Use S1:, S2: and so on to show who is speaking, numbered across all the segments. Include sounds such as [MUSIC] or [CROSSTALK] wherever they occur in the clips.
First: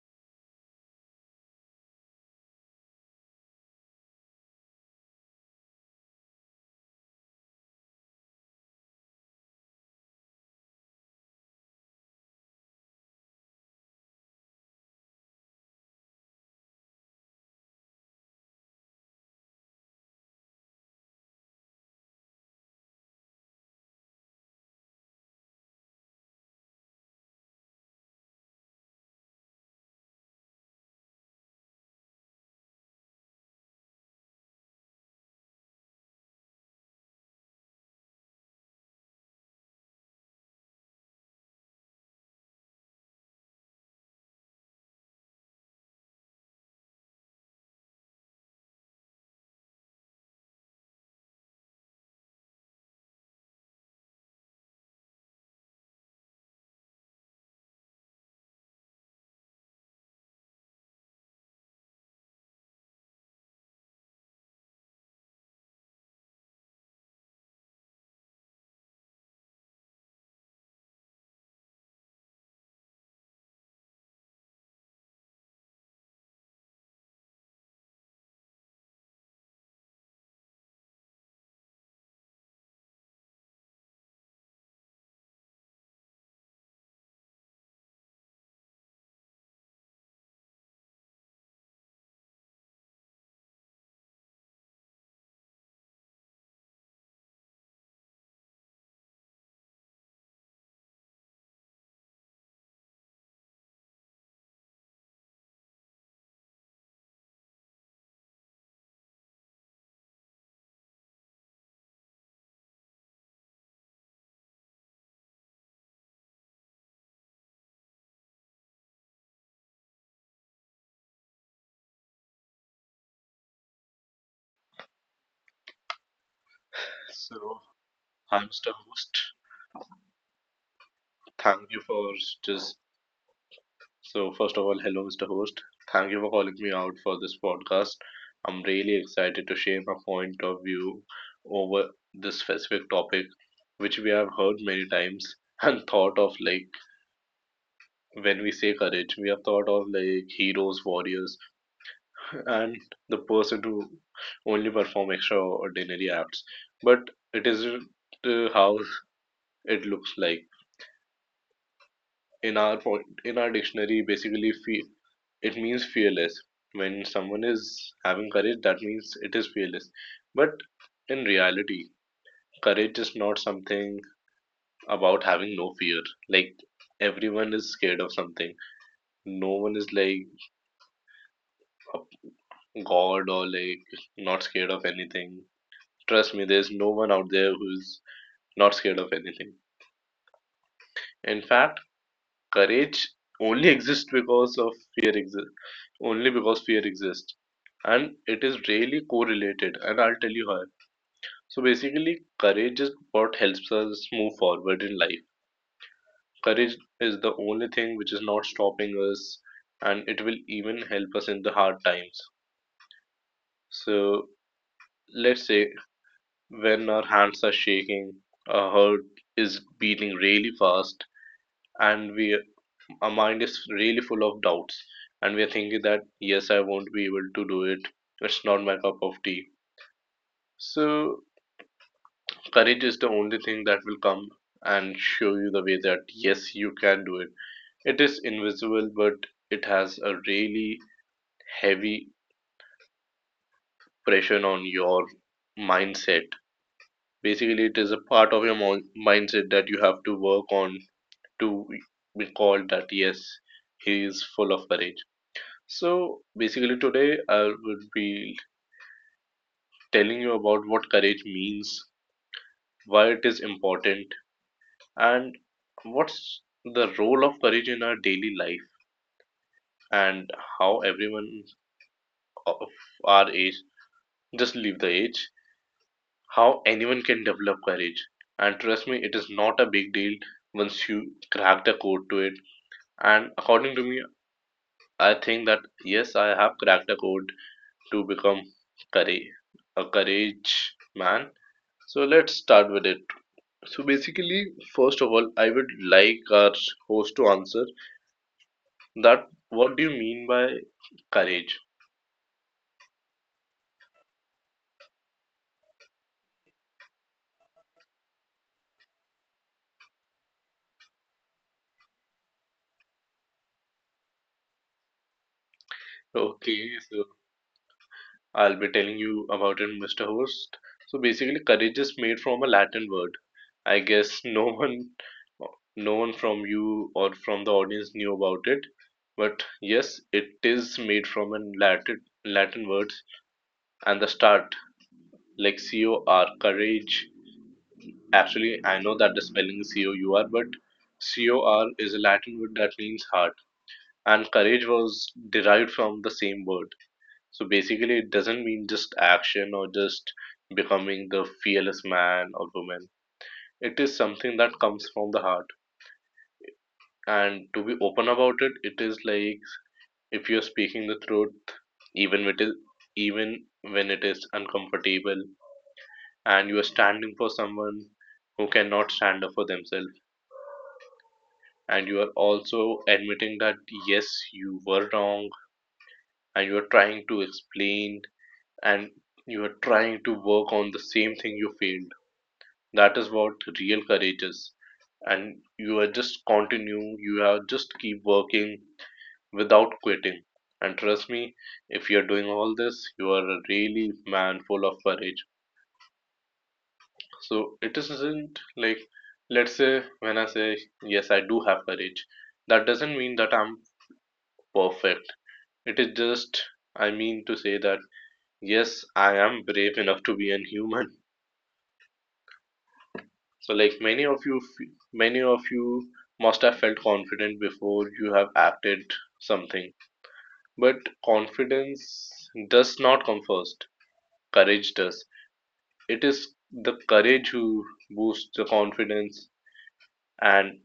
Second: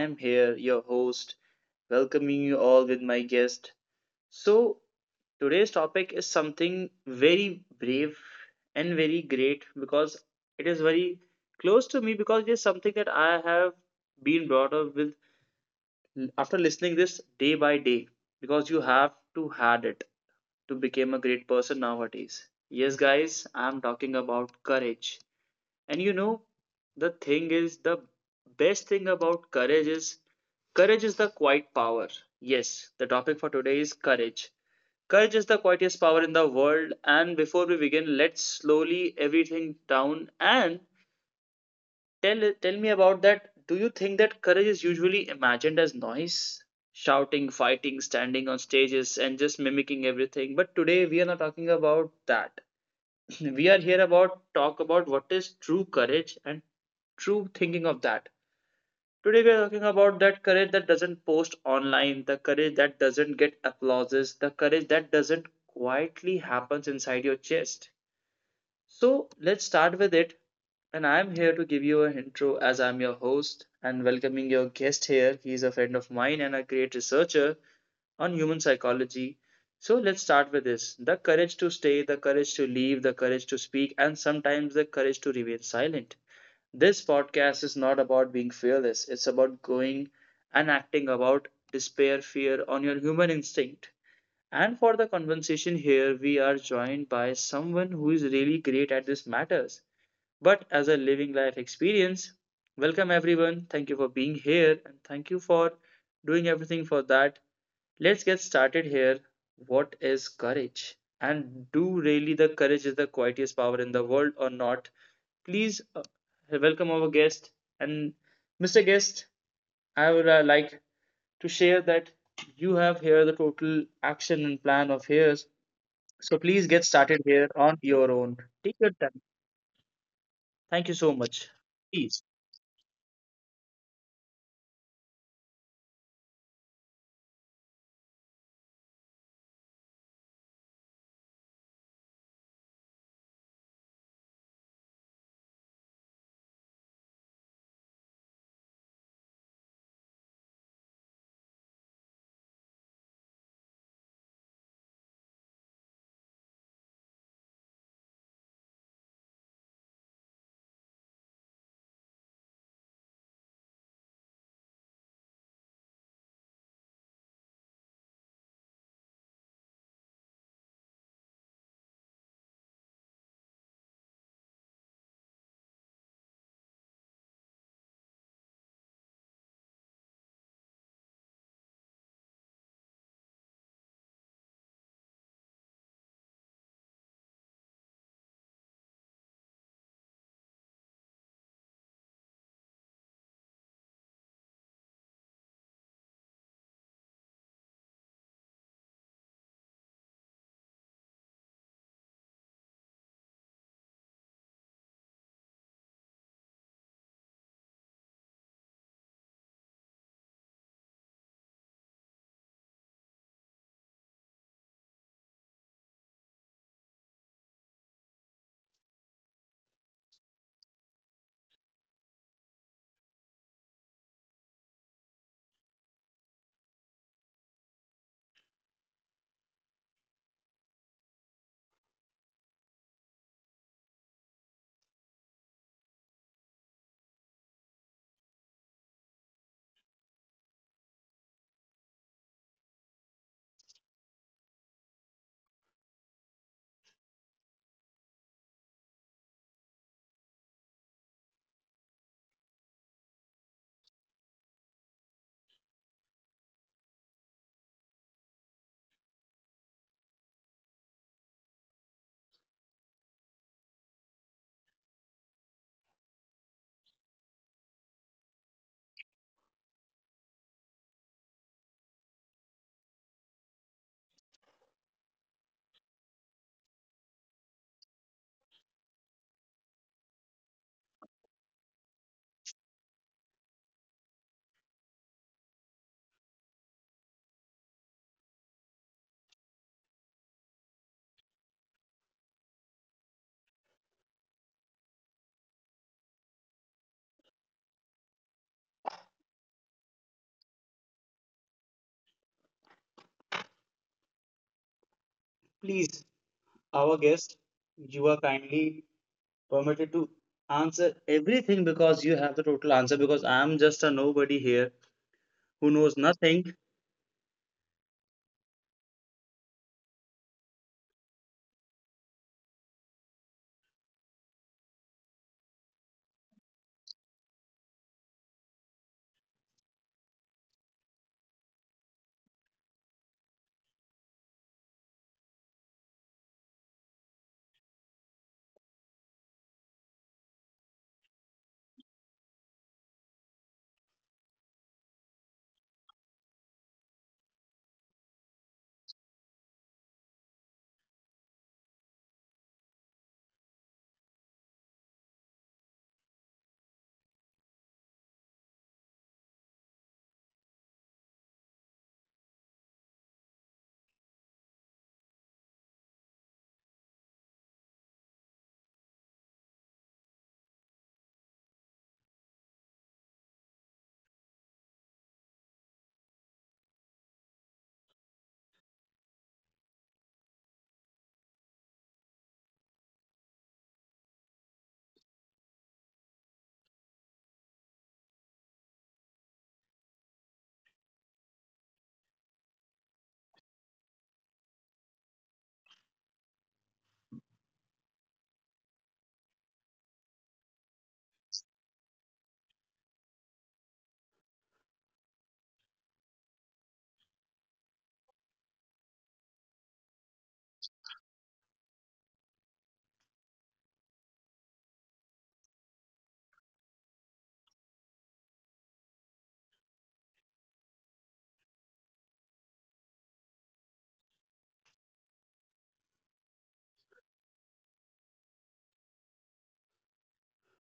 S1: am here, your host, welcoming you all with my guest. So, today's topic is something very brave and very great because it is very close to me because it is something that I have been brought up with after listening this day by day because you have to had it to become a great person nowadays. Yes, guys, I'm talking about courage and the thing is, the best thing about courage is the quiet power. Yes, the topic for today is courage. Courage is the quietest power in the world. And before we begin, let's slowly everything down and tell me about that. Do you think that courage is usually imagined as noise, shouting, fighting, standing on stages, and just mimicking everything? But today we are not talking about that. [CLEARS THROAT] We are here about talk about what is true courage and true thinking of that. Today we are talking about that courage that doesn't post online, the courage that doesn't get applauses, the courage that doesn't quietly happens inside your chest. So let's start with it. And I'm here to give you an intro as I'm your host and welcoming your guest here. He's a friend of mine and a great researcher on human psychology. So let's start with this the courage to stay, the courage to leave, the courage to speak, and sometimes the courage to remain silent. This podcast is not about being fearless, it's about going and acting about despair, fear on your human instinct. And for the conversation here, we are joined by someone who is really great at these matters, but as a living life experience. Welcome, everyone. Thank you for being here and thank you for doing everything for that. Let's get started here. What is courage? And do really the courage is the quietest power in the world or not? Please welcome our guest. And Mr. Guest, I would like to share that you have here the total action and plan of his so please get started here
S2: So
S1: on your own.
S2: I'm Mr.
S1: Take your time.
S2: Host.
S1: Thank you so much.
S2: Thank you for
S1: Please,
S2: just so first of all, hello Mr. Host. Thank you for calling me out for this podcast. I'm really excited to share my point of view over this specific topic, which we have heard many times [LAUGHS] and thought of like when we say courage, we have thought of like heroes, warriors, and the person who only perform extraordinary acts. But it isn't how it looks like. in our po- in our dictionary, basically, it means fearless. When someone is having courage, that means it is fearless. But in reality, courage is not something about having no fear. Like, everyone is scared of something. No one is like a god or like not scared of anything. Trust me, there's no one out there who's not scared of anything. In fact, courage only exists because of fear exists, only because fear exists. And it is really correlated, and I'll tell you how. So basically, courage is what helps us move forward in life. Courage is the only thing which is not stopping us, and it will even help us in the hard times. So let's say when our hands are shaking, our heart is beating really fast, and we our mind is really full of doubts, and we are thinking that yes, I won't be able to do it, it's not my cup of tea. So courage is the only thing that will come and show you the way that yes, you can do it. It is invisible, but it has a really heavy pressure on your mindset. Basically, it is a part of your mindset that you have to work on to be called that yes, he is full of courage. So basically, today I would be telling you about what courage means, why it is important, and what's the role of courage in our daily life, and how everyone of our age, just leave the age, how anyone can develop courage. And trust me, it is not a big deal once you crack the code to it. And according to me, I think that yes, I have cracked the code to become courage, a courage man. So let's start with it. So basically, first of all, I would like our host to answer that what do you mean by courage?
S1: please, our guest, you are kindly permitted to answer everything because you have the total answer. Because I am just a nobody here who knows nothing.
S2: Okay, so I'll be telling you about it, Mr. Host. So basically, courage is made from a Latin word. I guess no [LAUGHS] one, no one from you or from the audience knew about it, but yes, it is made from a Latin word, and the start like COR courage. Actually, I know that the spelling is C-O-U-R, but C-O-R is a Latin word that means heart, and courage was derived from the same word. So basically, it doesn't mean just action or just becoming the fearless man or woman. It is something that comes from the heart. And to be open about it, it is like if you're speaking the truth, even with it, is, even when it is uncomfortable, and you are standing for someone who cannot stand up for themselves, and you are also admitting that yes, you were wrong, and you are trying to explain, and you are trying to work on the same thing you failed. That is what real courage is. And you are just keep working without quitting. And trust me, if you are doing all this, you are a really man full of courage. So it isn't like, let's say, when I say yes, I do have courage, that doesn't mean that I'm perfect. It is just, I mean, to say that yes, I am brave enough to be a human. So, like many of you, many of you must have felt confident before you have acted something. But confidence does not come first. Courage does. It is the courage who boosts the confidence, and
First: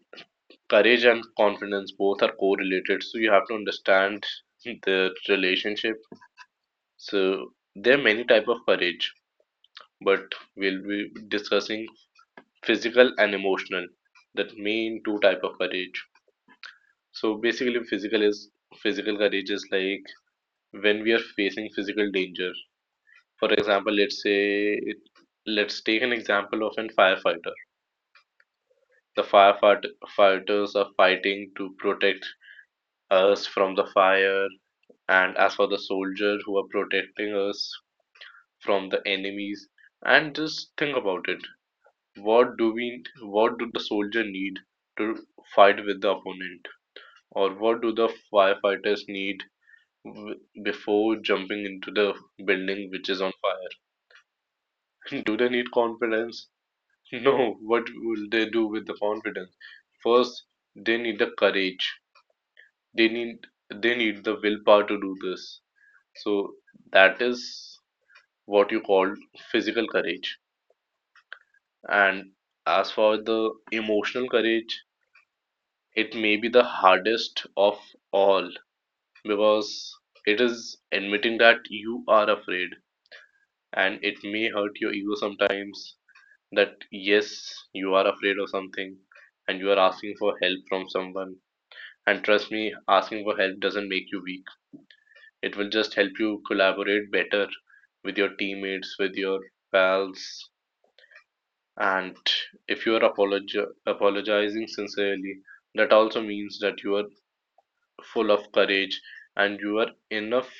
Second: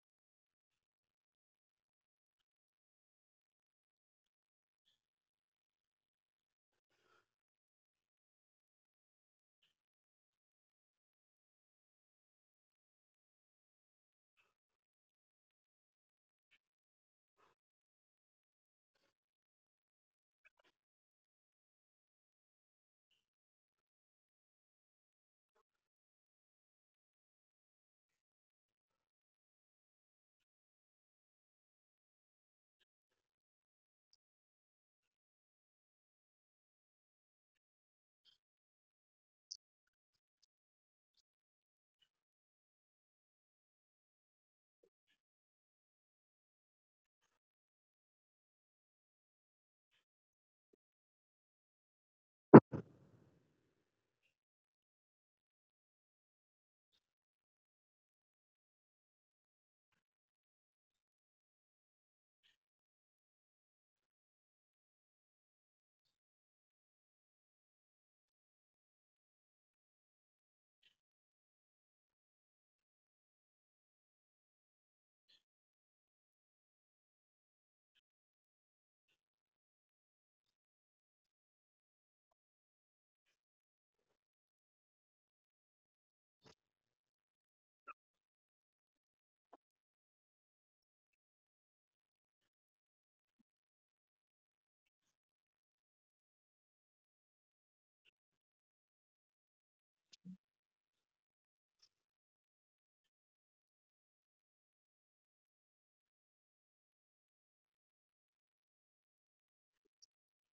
S2: courage and confidence both are correlated. So you have to understand [LAUGHS] the relationship. So there are many type of courage, but we'll be discussing physical and emotional, that main two type of courage. So basically, physical courage is like when we are facing physical danger. For example, let's take an example of a firefighter. The firefighters are fighting to protect us from the fire, and as for the soldier who are protecting us from the enemies. And just think about it. What do the soldier need to fight with the opponent? Or what do the firefighters need w- before jumping into the building which is on fire? [LAUGHS] Do they need confidence? [LAUGHS] No. What will they do with the confidence? First, they need the courage. They need they need the willpower to do this. So that is what you call physical courage. And as for the emotional courage, it may be the hardest of all, because it is admitting that you are afraid, and it may hurt your ego sometimes that yes, you are afraid of something, and you are asking for help from someone. And trust me, asking for help doesn't make you weak. It will just help you collaborate better with your teammates, with your pals. And if you are apologizing sincerely, that also means that you are full of courage. And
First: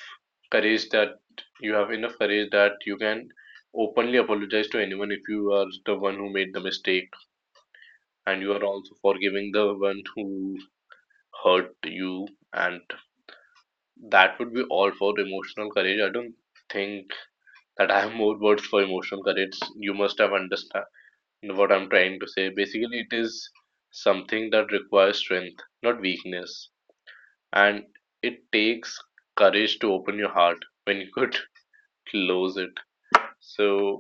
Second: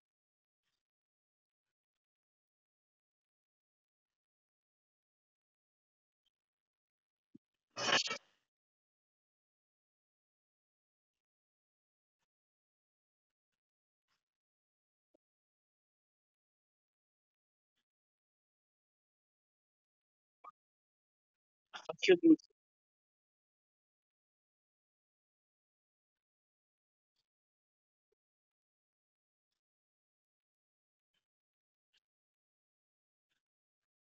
S2: courage that you have enough courage that you can openly apologize to anyone if you are the one who made the mistake, and you are also forgiving the one who hurt you. And that would be all for emotional courage. I don't think that I have more words for emotional courage. You must have understand what I'm trying to
S1: Absolutely.
S2: say. Basically, it is something that requires strength, not weakness. And it takes courage to open your heart when you could [LAUGHS] close it. So,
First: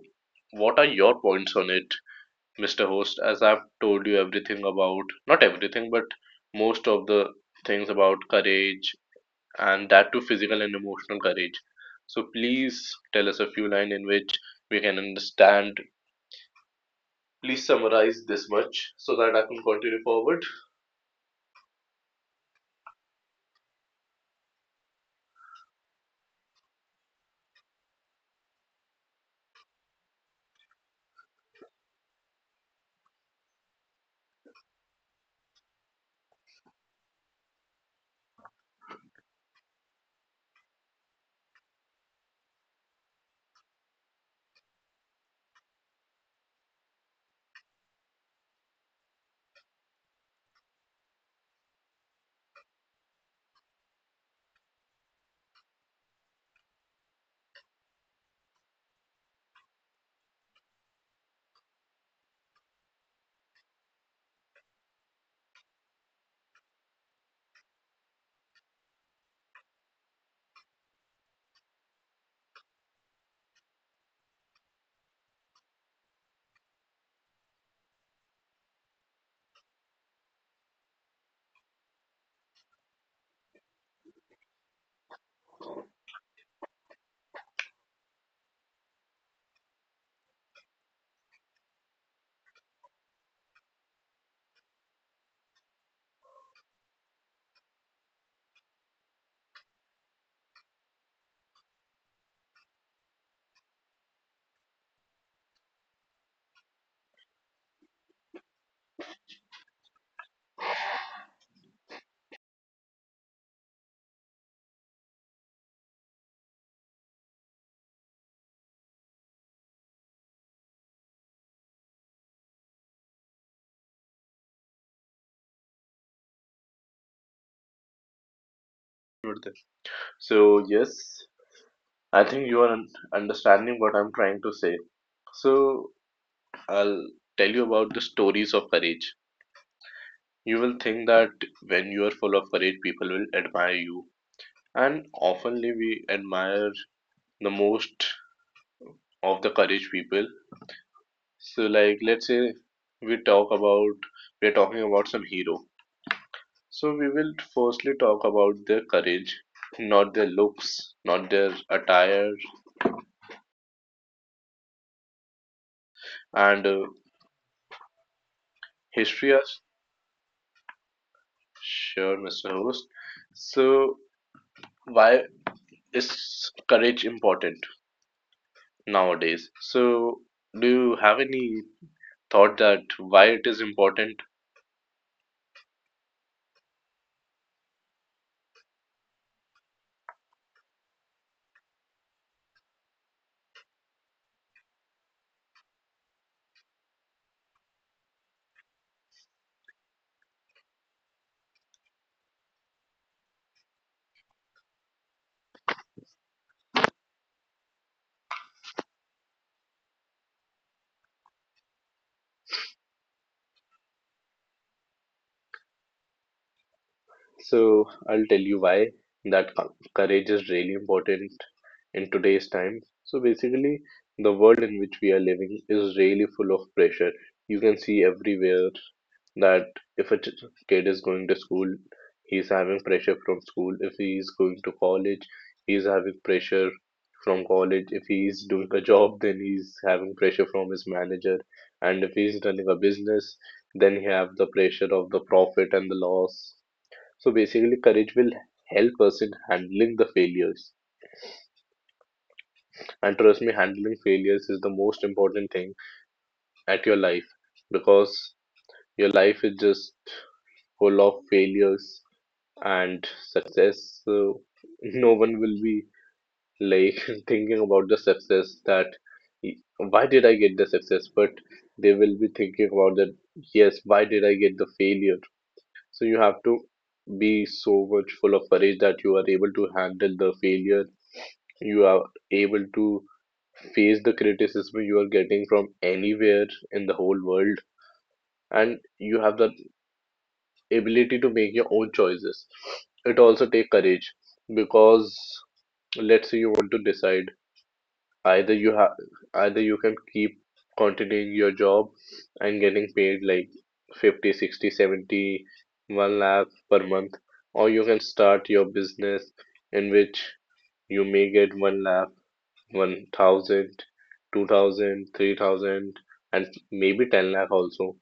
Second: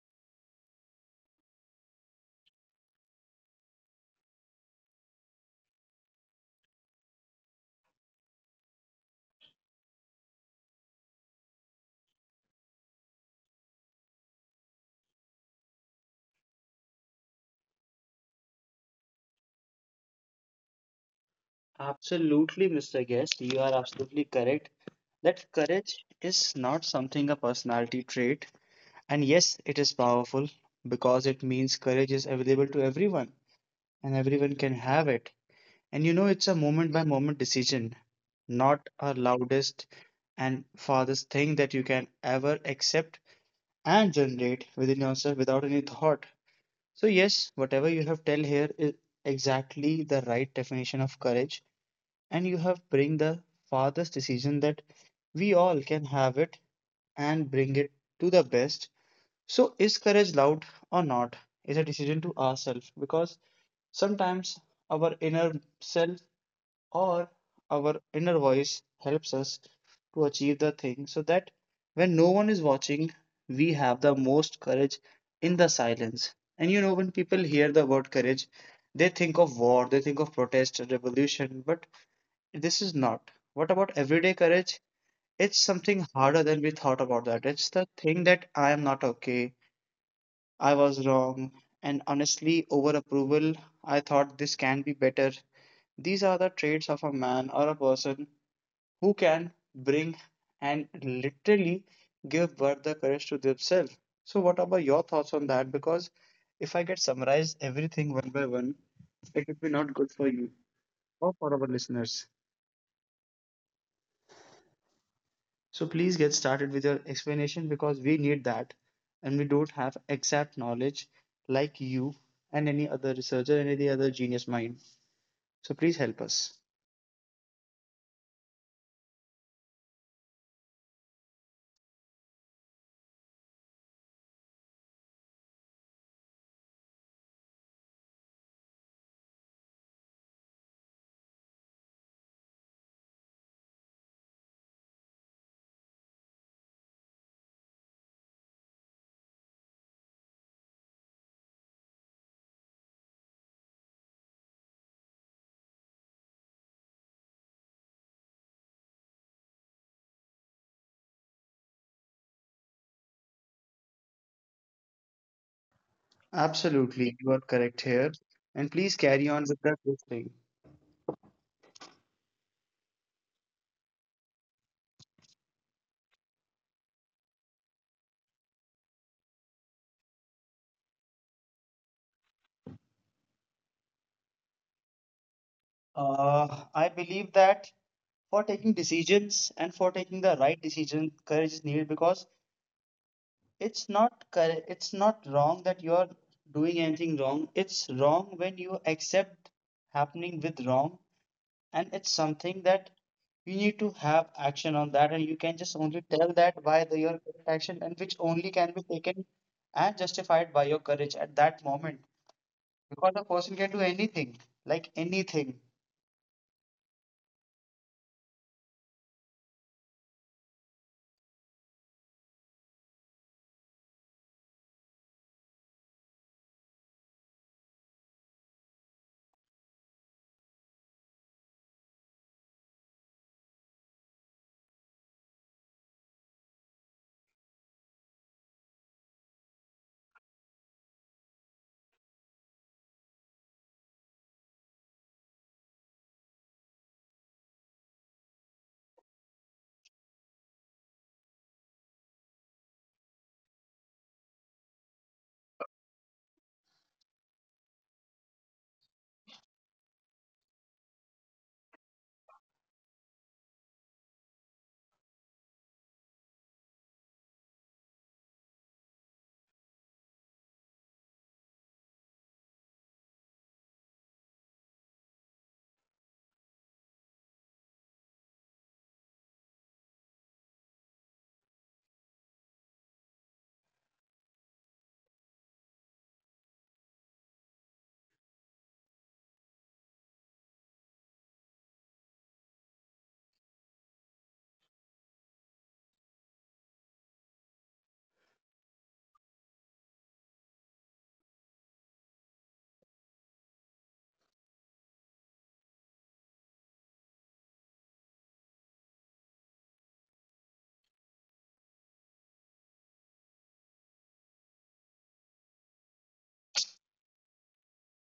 S2: what are your points on it, Mr. Host? As I've told you everything about, not everything, but most of the things about courage, and that too physical and emotional courage. So, please tell us a few lines in which we can understand. Please summarize this much so that I can continue forward.
S1: Absolutely, Mr. Guest, you are absolutely correct that courage is not something a personality trait. And yes, it is powerful because it means courage is available to everyone and everyone can have it. And you know, it's a moment by moment decision, not a loudest and farthest thing that you can ever accept and generate within yourself without any thought. So, yes, whatever you have tell here is exactly the right definition of courage, and you have bring the farthest decision that we all can have it and bring it to the best. So, is courage loud or not? Is a decision to ourselves because sometimes our inner self or our inner voice helps us to achieve the thing so that when no one is watching, we have the most courage in the silence. And you know, when people hear the word courage, they think of war, they think of protest, revolution, but this is not. What about everyday courage? It's something harder than we thought about that. It's the thing that I am not okay, I was wrong, and honestly, over approval, I thought this can be better. These are the traits of a man or a person who can bring and literally give birth the courage to themselves. So, what about your thoughts on that? Because if I get summarized everything one by one, it would be not good for you or for our listeners. So, please get started with your explanation because we need that and we don't have exact knowledge like you and any other researcher and any other genius mind. So, please help us.
S2: So, yes, I think you are understanding what I'm trying to say. So, I'll tell you about the stories of courage. You will think that when you are full of courage, people will admire you. And oftenly we admire the most of the courage people. So like, let's say we talk about we're talking about some hero. So we will firstly talk about their courage, not their looks, not their attire, and
S1: Absolutely, you are correct here. And please carry
S2: history
S1: on with
S2: as
S1: that good thing.
S2: sure, Mr. Host. So why is courage important nowadays? So, do you have any thought that why it is important?
S1: I believe that for taking decisions and for taking the right decision courage is needed because it's not wrong that you are doing anything wrong, it's wrong when you accept happening with wrong, and it's something that you need to have action on that, and you can just only tell that by the, your correct action and which only can be taken and justified by your courage at that moment because a person can do anything, like anything.
S2: So I'll tell you why that courage is really important in today's time. So basically, the world in which we are living is really full of pressure. You can see everywhere that if a kid is going to school, he's having pressure from school. If he is going to college, he's having pressure from college. If he's doing a job, then he's having pressure from his manager. And if he's running a business, then he have the pressure of the profit and the loss. So basically, courage will help us in handling the failures. And trust me, handling failures is the most important thing at your life, because your life is just full of failures and success. So [LAUGHS] no one will be like [LAUGHS] thinking about the success that, why did I get the success? But they will be thinking about that, yes, why did I get the failure? So you have to be so much full of courage that you are able to handle the failure. You are able to face the criticism you are getting from anywhere in the whole world, and you have the ability to make your own choices. It also takes courage, because let's say you want to decide. Either you have, Either you can keep continuing your job and getting paid like 50, 60, 70, 1 lakh per month, or you can start your business in which you may get 1 lakh, 1,000, 2,000, 3,000, and maybe 10 lakh also.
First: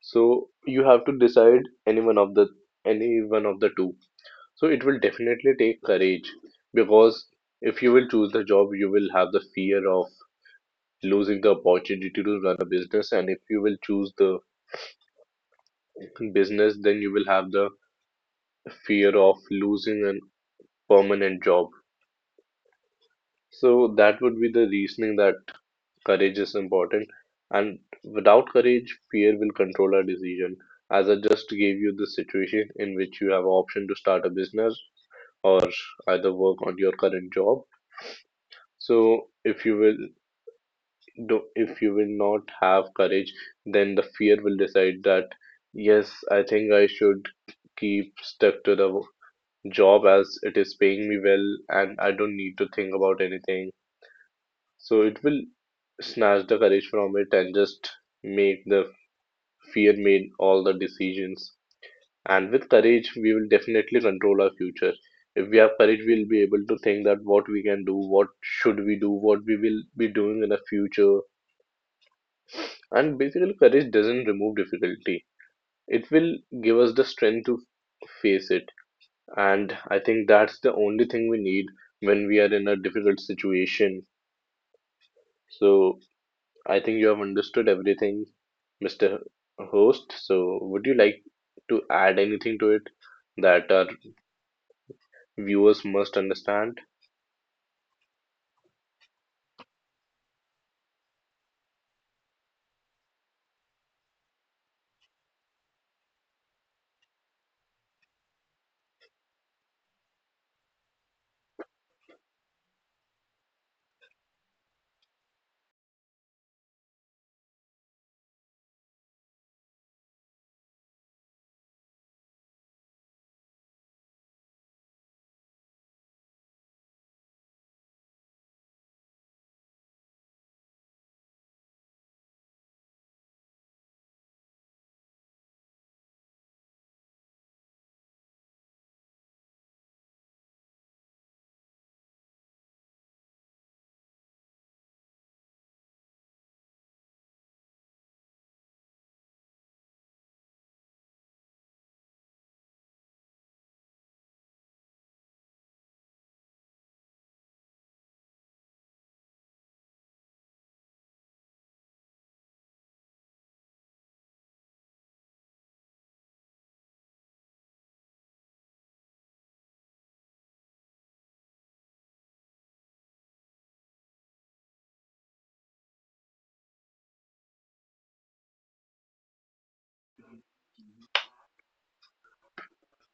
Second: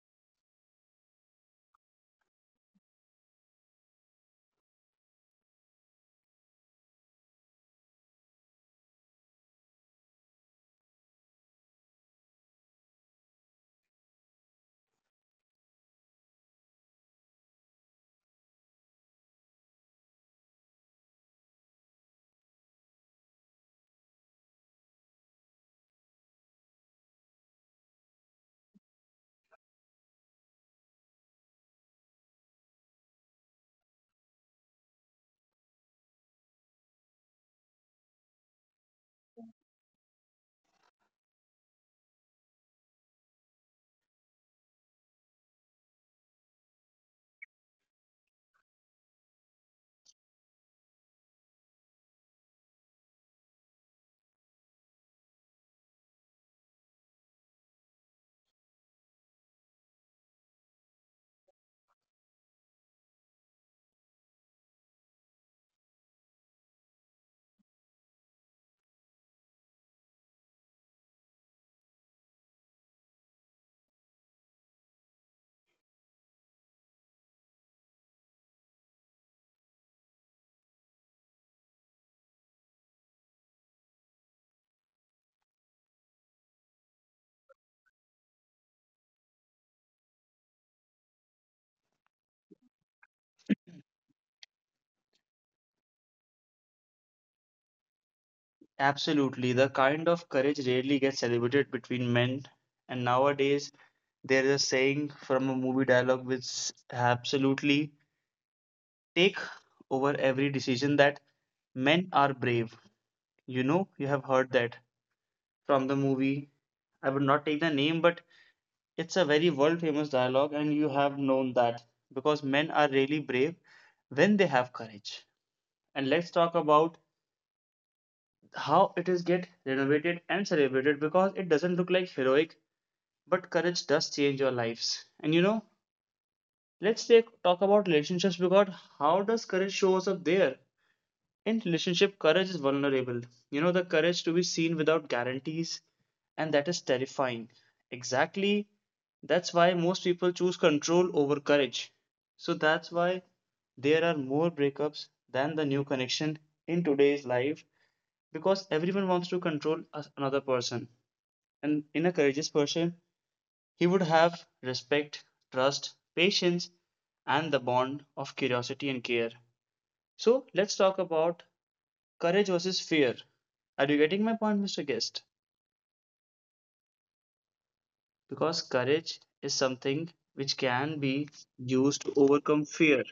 S2: So you have to decide any one of the any one of the two. So it will definitely take courage, because if you will choose the job, you will have the fear of losing the opportunity to run a business. And if you will choose the business, then you will have the fear of losing a permanent job. So that would be the reasoning that courage is important. And without courage, fear will control our decision. As I just gave you the situation in which you have option to start a business or either work on your current job. So if you will not have courage, then the fear will decide that, yes, I think I should keep stuck to the job as it is paying me well and I don't need to think about anything. So it will snatch the courage from it and just make the fear made all the decisions. And with courage, we will definitely control our future. If we have courage, we'll be able to think that what we can do, what should we do, what we will be doing in the future. And basically, courage doesn't remove difficulty. It will give us the strength to face it. And I think that's the only thing we need when we are in a difficult situation. So I think you have understood everything, Mr. Host. So would you like to add anything to it that our viewers must understand?
S1: Absolutely. The kind of courage rarely gets celebrated between men. And nowadays, there is a saying from a movie dialogue which absolutely take over every decision that men are brave. You know, you have heard that from the movie. I would not take the name, but it's a very world famous dialogue, and you have known that because men are really brave when they have courage. And let's talk about how it is get renovated and celebrated because it doesn't look like heroic but courage does change your lives. And you know, talk about relationships because how does courage shows up there? In relationship, courage is vulnerable. You know, the courage to be seen without guarantees, and that is terrifying. Exactly, that's why most people choose control over courage. So that's why there are more breakups than the new connection in today's life because everyone wants to another person. And in a courageous person, he would have respect, trust, patience, and the bond of curiosity and care. So let's talk about courage versus fear. Are you getting my point, Mr. Guest? Because courage is something which can be used to overcome fear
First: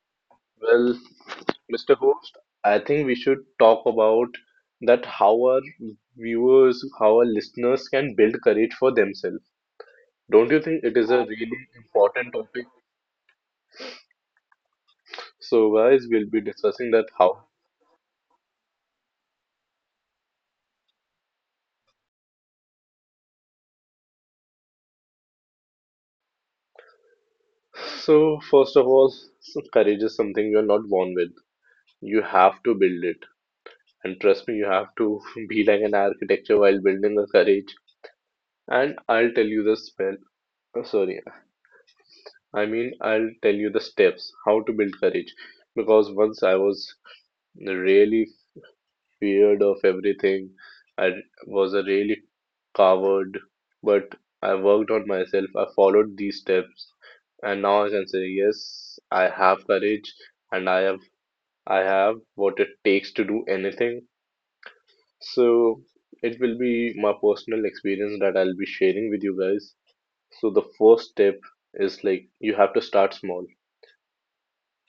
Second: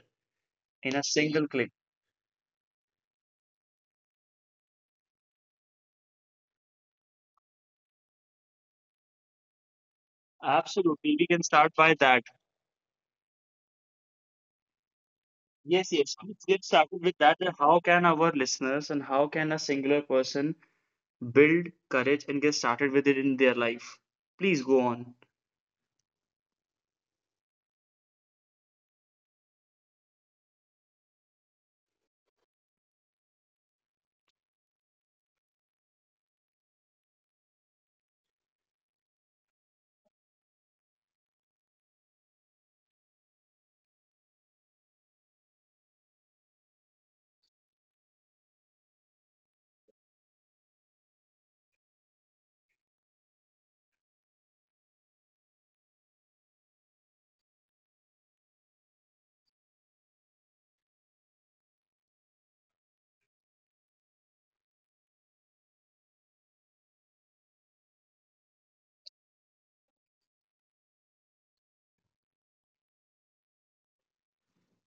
S1: in
S2: Well,
S1: a single click.
S2: Mr. Host, I think we should talk about that how our viewers, how our listeners can build courage for themselves. Don't you think it is a
S1: Absolutely, we can
S2: really
S1: start by that.
S2: important topic? So,
S1: Yes,
S2: guys,
S1: yes,
S2: we'll be
S1: let's get
S2: discussing
S1: started
S2: that
S1: with that.
S2: how.
S1: that. How can our listeners and how can a singular person build courage and get started with it in their life? Please go on.
S2: So, first of all, courage is something you're not born with. You have to build it. And trust me, you have to [LAUGHS] be like an architecture while building the courage. And I'll tell you the spell. Oh, sorry, I mean, I'll tell you the steps how to build courage. Because once I was really period of everything. I was a really coward, but I worked on myself. I followed these steps, and now I can say yes, I have courage, and I have what it takes to do anything. So it will be my personal experience that I'll be sharing with you guys. So the first step is like you have to start small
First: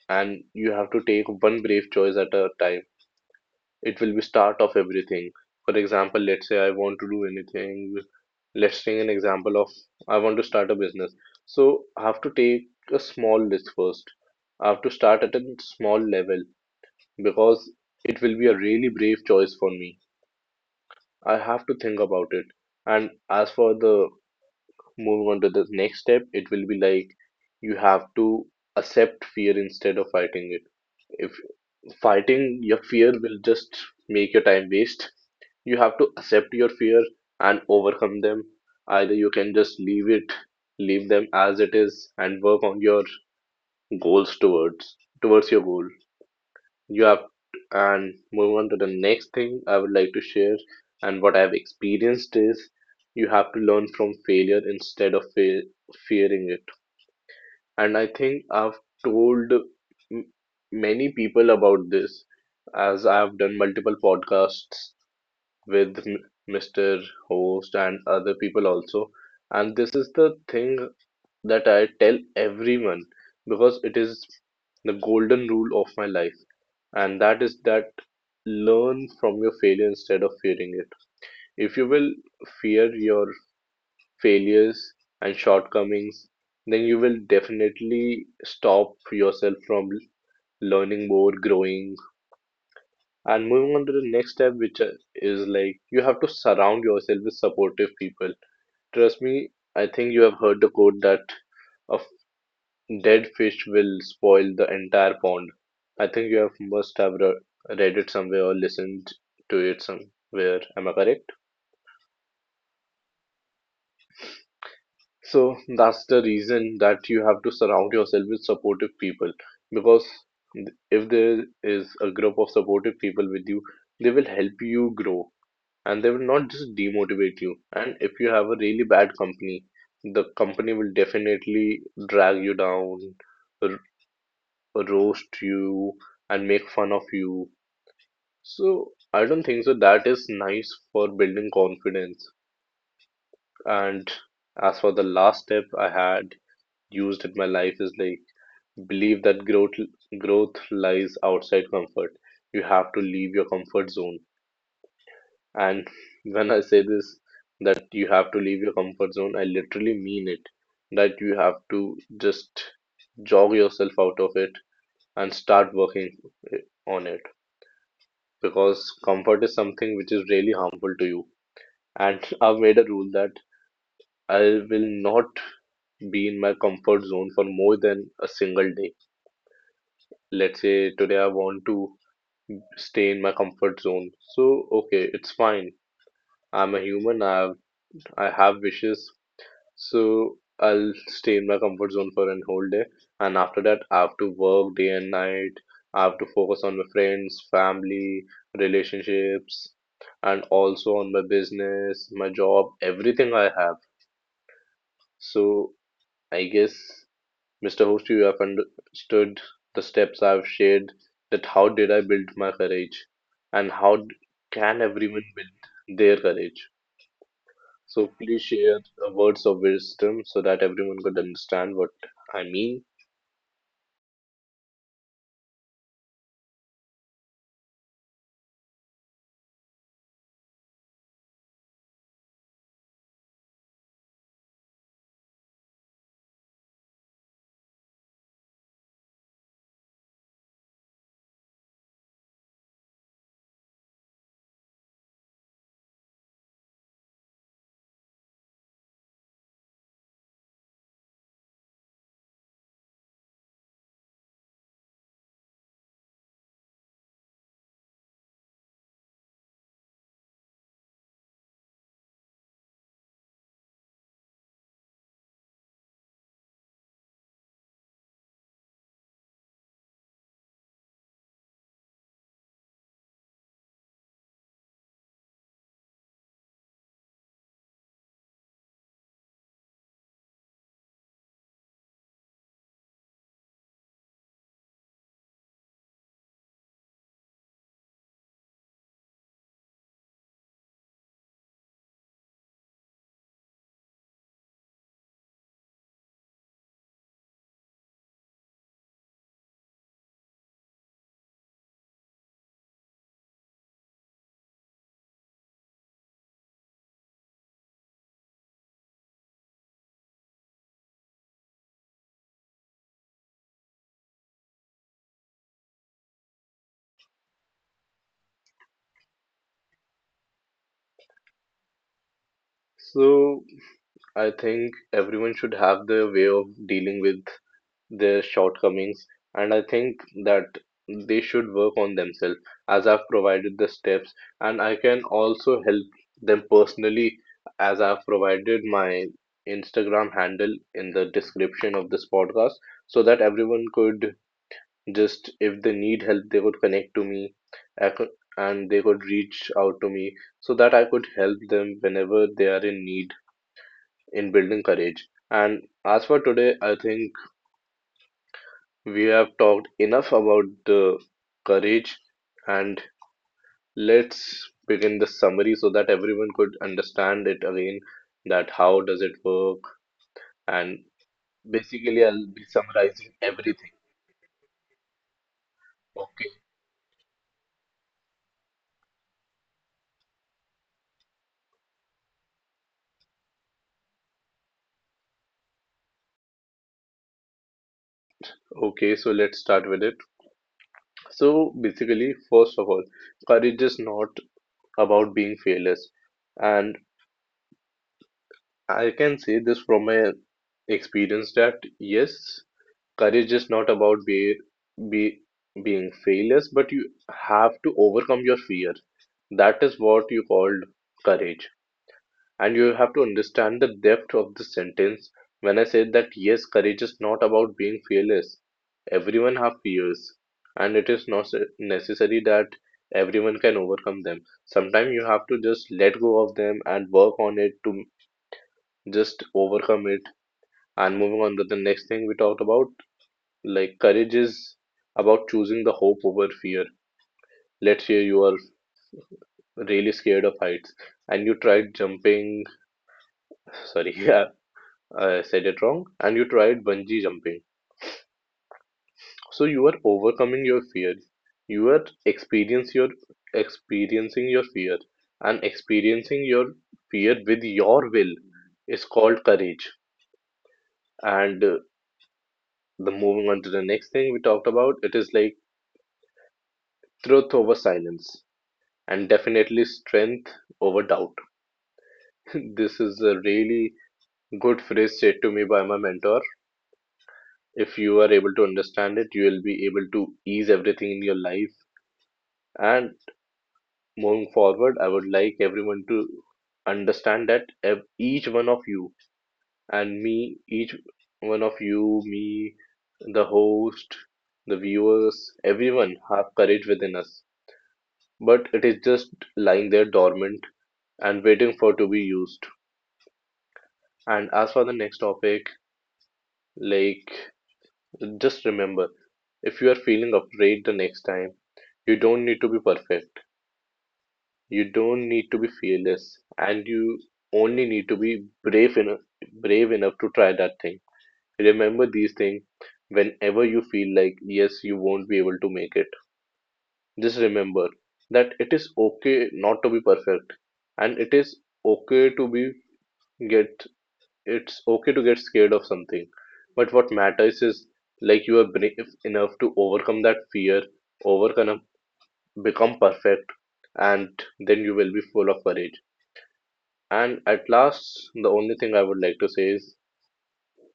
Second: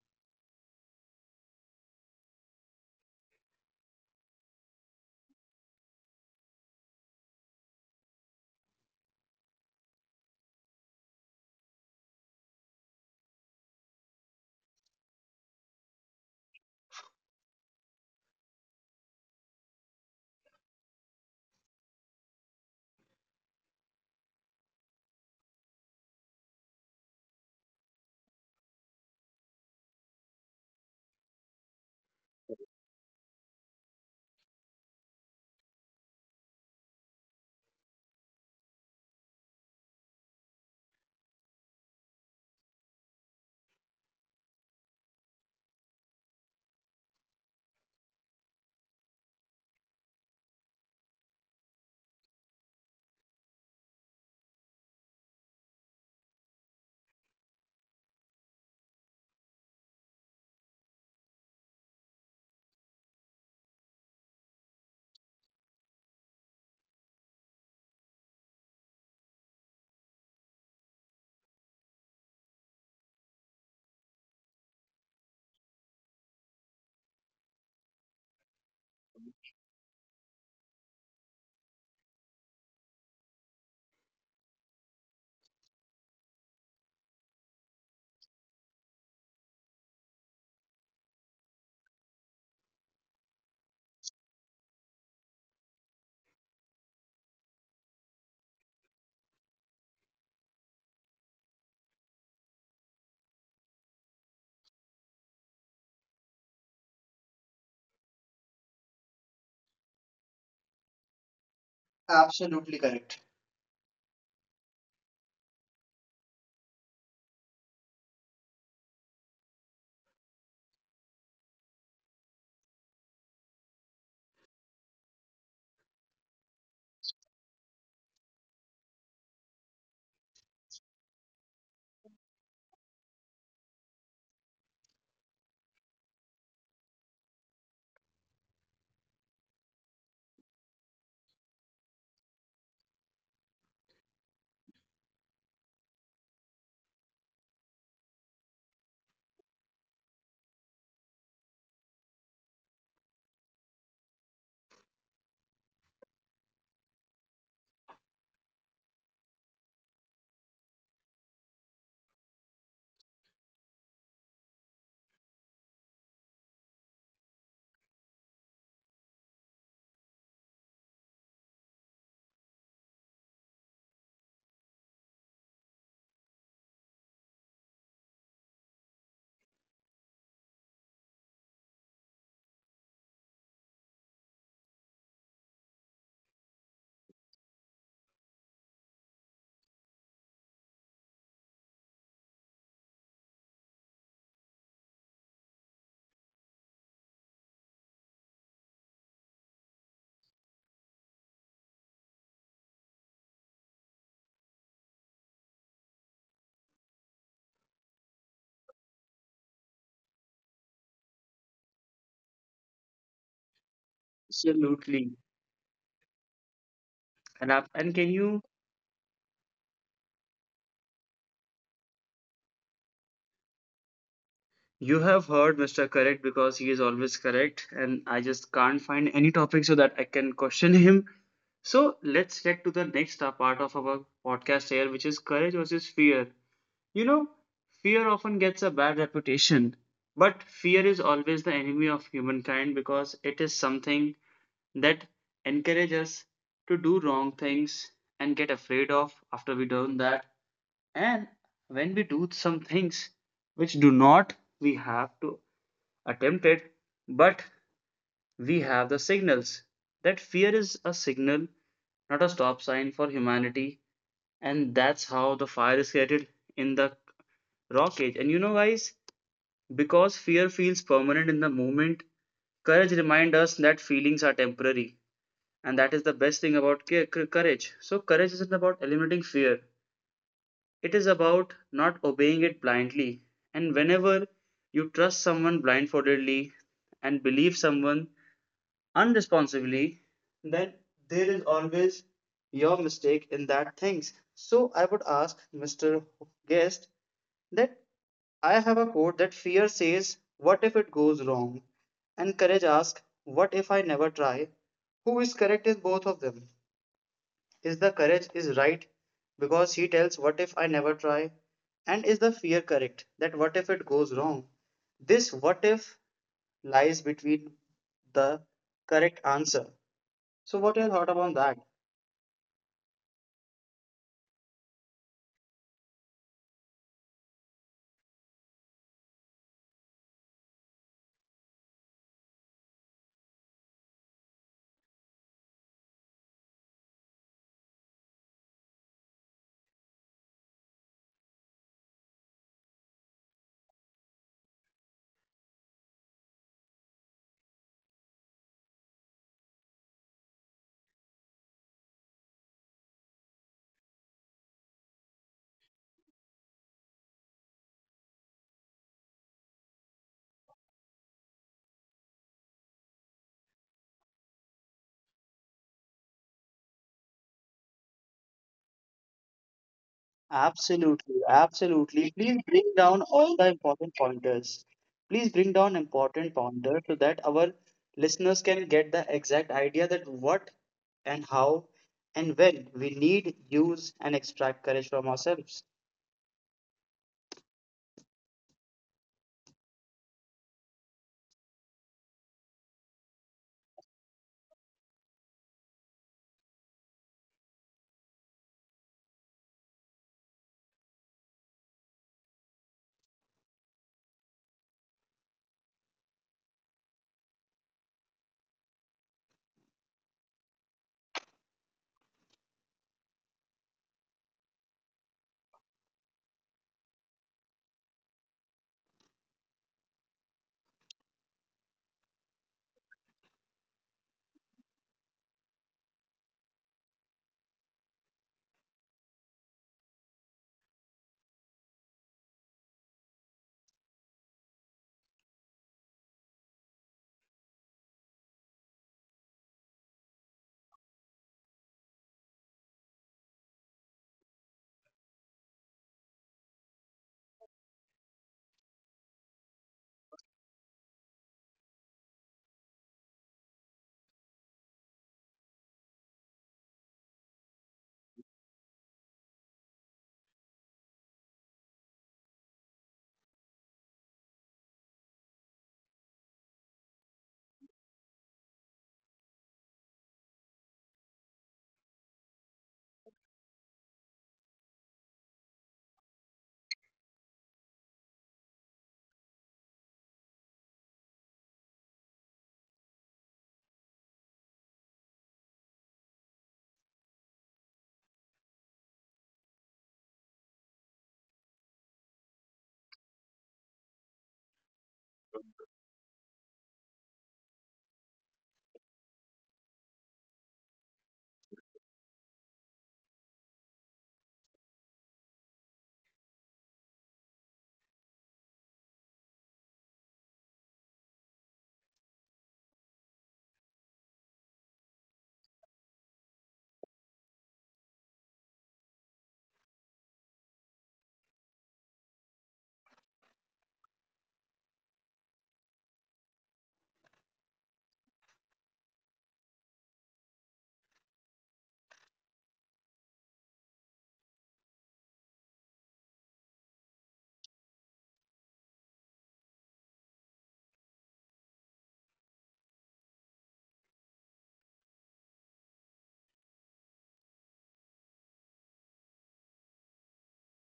S2: and you have to take one brave choice at a time. It will be start of everything. For example, let's say I want to do anything, let's take an example of I want to start a business. So I have to take a small list first, I have to start at a small level because it will be a really brave choice for me. I have to think about it. And as for the moving on to the next step, it will be like you have to accept fear instead of fighting it. If Fighting your fear will just make your time waste. You have to accept your fear and overcome them. Either you can just leave them as it is and work on your goals towards towards your goal. You have and move on to the next thing I would like to share. And what I have experienced is you have to learn from failure instead of fearing it. And I think I've told m- many people about this, as I have done multiple podcasts with Mr. Host and other people also. And this is the thing that I tell everyone, because it is the golden rule of my life. And that is that learn from your failure instead of fearing it. If you will fear your failures and shortcomings, then you will definitely stop yourself from learning more, growing, and moving on to the next step, which is like you have to surround yourself with supportive people. Trust me, I think you have heard the quote that a f- dead fish will spoil the entire pond. I think you have must have re- read it somewhere or listened to it somewhere. Am I correct?
S1: Absolutely correct.
S2: So that's the reason that you have to surround yourself with supportive people, because if there is a group of supportive people with you, they will help you grow and they will not just demotivate you. And if you have a really bad company, the company will definitely drag you down, r- roast you, and make fun of you. So I don't think so. That is nice for building confidence. And as for the last step I had used in my life is like believe that growth lies outside comfort. You have to leave your comfort zone. And when I say this, that you have to leave your comfort zone, I literally mean it. That you have to just jog yourself out of it and start working eh, on it, because comfort is something which is really harmful to you. And [LAUGHS] I've made a rule that I will not be in my comfort zone for more than a single day. Let's say today I want to stay in my comfort zone. So, okay, it's fine. I'm a human. I have wishes. So I'll stay in my comfort zone for an whole day, and after that, I have to work day and night. I have to focus on my friends, family, relationships, and also on my business, my job, everything I have. So I guess, Mr. Host, you have understood the steps I've shared, that how did I build my courage, and can
S1: Absolutely.
S2: everyone build their courage?
S1: And I, and can
S2: So
S1: you
S2: please share words of wisdom so that everyone could understand what I mean.
S1: you have heard Mr. Correct because he is always correct and I just can't find any topic so that I can question him. So let's get to the next part of our podcast here, which is courage versus fear. You know, fear often gets a bad reputation, but fear is always the enemy of humankind because it is something that encourages us to do wrong things and get afraid of after we done that. And when we do some things which do not, we have to attempt it, but we have the signals. That fear is a signal, not a stop sign for humanity. And that's how the fire is created in the rock age. And you know, guys, because fear feels permanent in the moment, courage reminds us that feelings are temporary. And that is the best thing about courage. So, courage isn't about eliminating fear, it is about not obeying it blindly. And whenever you trust someone blindfoldedly and believe someone unresponsibly, then there is always your mistake in that things. So I would ask Mr. Guest that I have a quote that fear says, "What if it goes wrong?" And courage asks, "What if I never try?" Who is correct in both of them? Is the courage is right because he tells what if I never try? And is the fear correct that what if it goes wrong? This what if lies between the correct answer. So what your thought about that?
S2: So I think everyone should have their way of dealing with their shortcomings, and I think that they should work on themselves as I've provided the steps, and I can also help them personally as I've provided my Instagram handle in the description of this podcast so that everyone could just if they need help, they could connect to me, I could, and they could reach out to me so that I could help them whenever they are in need in building courage. And as for today, I think we have talked enough about the courage, and let's begin the summary so that everyone could understand it again that how does it work. And
S1: Absolutely, absolutely.
S2: basically I'll
S1: Please
S2: be
S1: bring down
S2: summarizing
S1: all the
S2: everything.
S1: important pointers. Please bring down important
S2: Okay.
S1: pointers so that our listeners can get the exact idea that what and how and when we need use and extract courage from ourselves.
S2: Okay, so let's start with it. So basically, first of all, courage is not about being fearless. And I can say this from my experience that yes, courage is not about be being fearless, but you have to overcome your fear. That is what you called courage. And you have to understand the depth of the sentence when I say that yes, courage is not about being fearless. Everyone have fears, and it is not necessary that everyone can overcome them. Sometimes you have to just let go of them and work on it to just overcome it. And moving on to the next thing we talked about. Like courage is about choosing the hope over fear. Let's say you are really scared of heights and you tried jumping. [LAUGHS] Sorry, [LAUGHS] I said it wrong, and you tried bungee jumping. So you are overcoming your fear. You are experience your experiencing your fear, and experiencing your fear with your will is called courage. And the moving on to the next thing we talked about, it is like truth over silence, and definitely strength over doubt. [LAUGHS] This is a really good phrase said to me by my mentor. If you are able to understand it, you will be able to ease everything in your life. And moving forward, I would like everyone to understand that each one of you, me, the host, the viewers, everyone have courage within us. But it is just lying there dormant and waiting for to be used. And as for the next topic, like just remember, if you are feeling afraid the next time, you don't need to be perfect. You don't need to be fearless, and you only need to be brave enough to try that thing. Remember these things whenever you feel like yes, you won't be able to make it. Just remember that it is okay not to be perfect, and okay to be get it's okay to get scared of something. But what matters is like you are brave enough to overcome that fear, overcome become perfect, and then you will be full of courage. And at last, the only thing I would like to say is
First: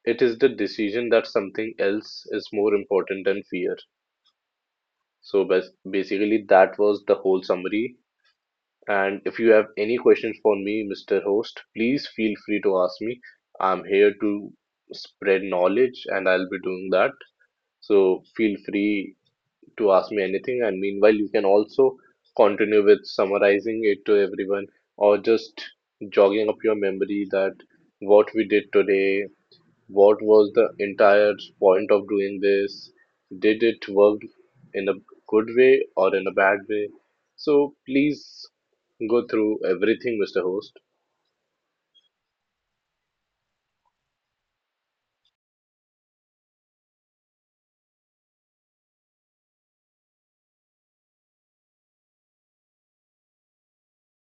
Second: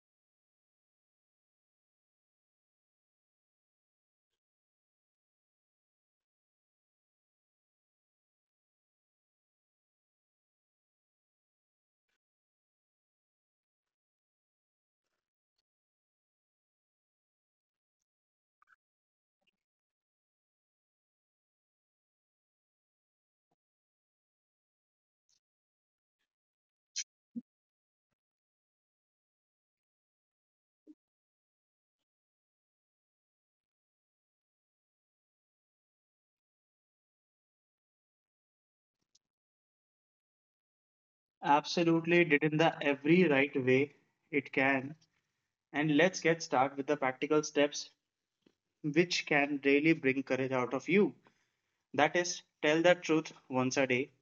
S2: it is the decision that something else is more important than fear. So basically, that was the whole summary. And if you have any questions for me, Mr. Host, please feel free to ask me. I'm here to spread knowledge and I'll be doing that. So feel free to ask me anything. And meanwhile, you can also continue with summarizing it to everyone or just jogging up your memory that what we did today. What was the entire point of doing this? Did it work in a good way or in a bad way? So please go through everything, Mr. Host.
S1: Absolutely did in the every right way it can. And let's get started with the practical steps which can really bring courage out of you. That is, tell the truth once a day.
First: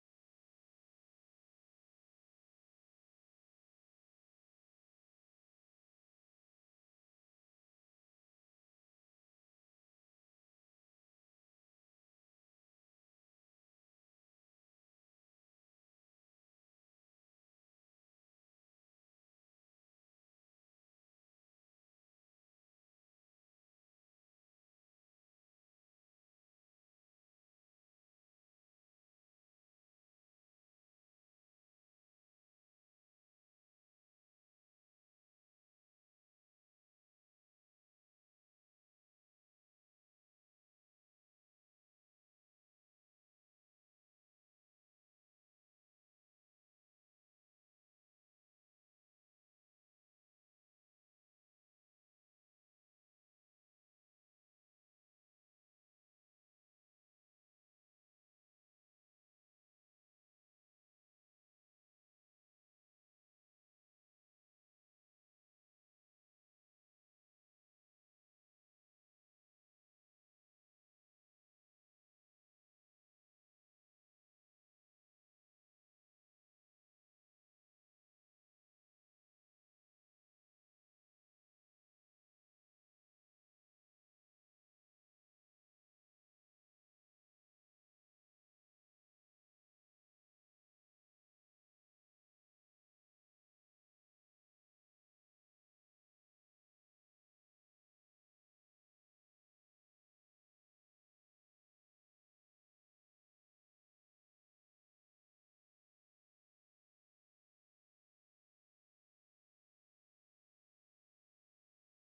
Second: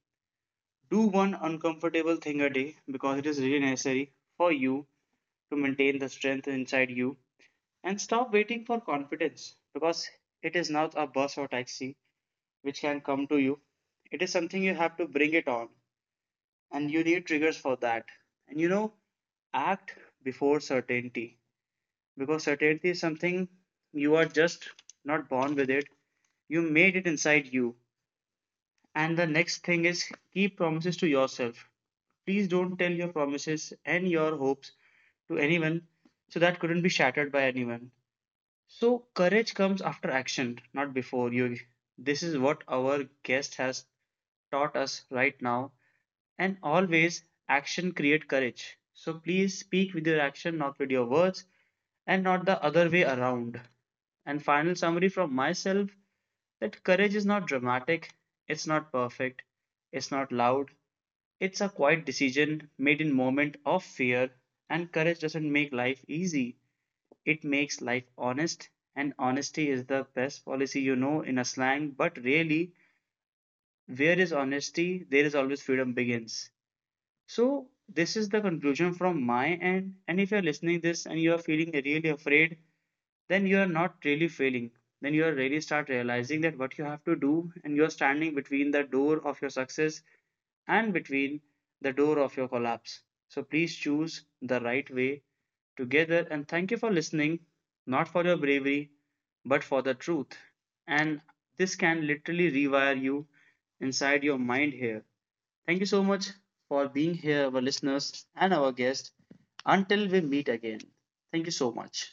S1: Do one uncomfortable thing a day because it is really necessary for you to maintain the strength inside you. And stop waiting for confidence because it is not a bus or taxi which can come to you. It is something you have to bring it on, and you need triggers for that. And you know, act before certainty because certainty is something you are just not born with, it you made it inside you. And the next thing is keep promises to yourself. Please don't tell your promises and your hopes to anyone so that couldn't be shattered by anyone. So courage comes after action, not before you. This is what our guest has taught us right now. And always action create courage, so please speak with your action, not with your words, and not the other way around. And final summary from myself that courage is not dramatic, it's not perfect, it's not loud, it's a quiet decision made in moment of fear, and courage doesn't make life easy. It makes life honest, and honesty is the best policy, you know, in a slang, but really, where is honesty there is always freedom begins. So this is the conclusion from my end, and if you're listening this and you are feeling really afraid, then you are not really failing, then you are really start realizing that what you have to do, and you are standing between the door of your success and between the door of your collapse. So please choose the right way together, and thank you for listening, not for your bravery, but for the truth. And this can literally rewire you inside your mind here. Thank you so much for being here, our listeners and our guest. Until we meet again, thank you so much.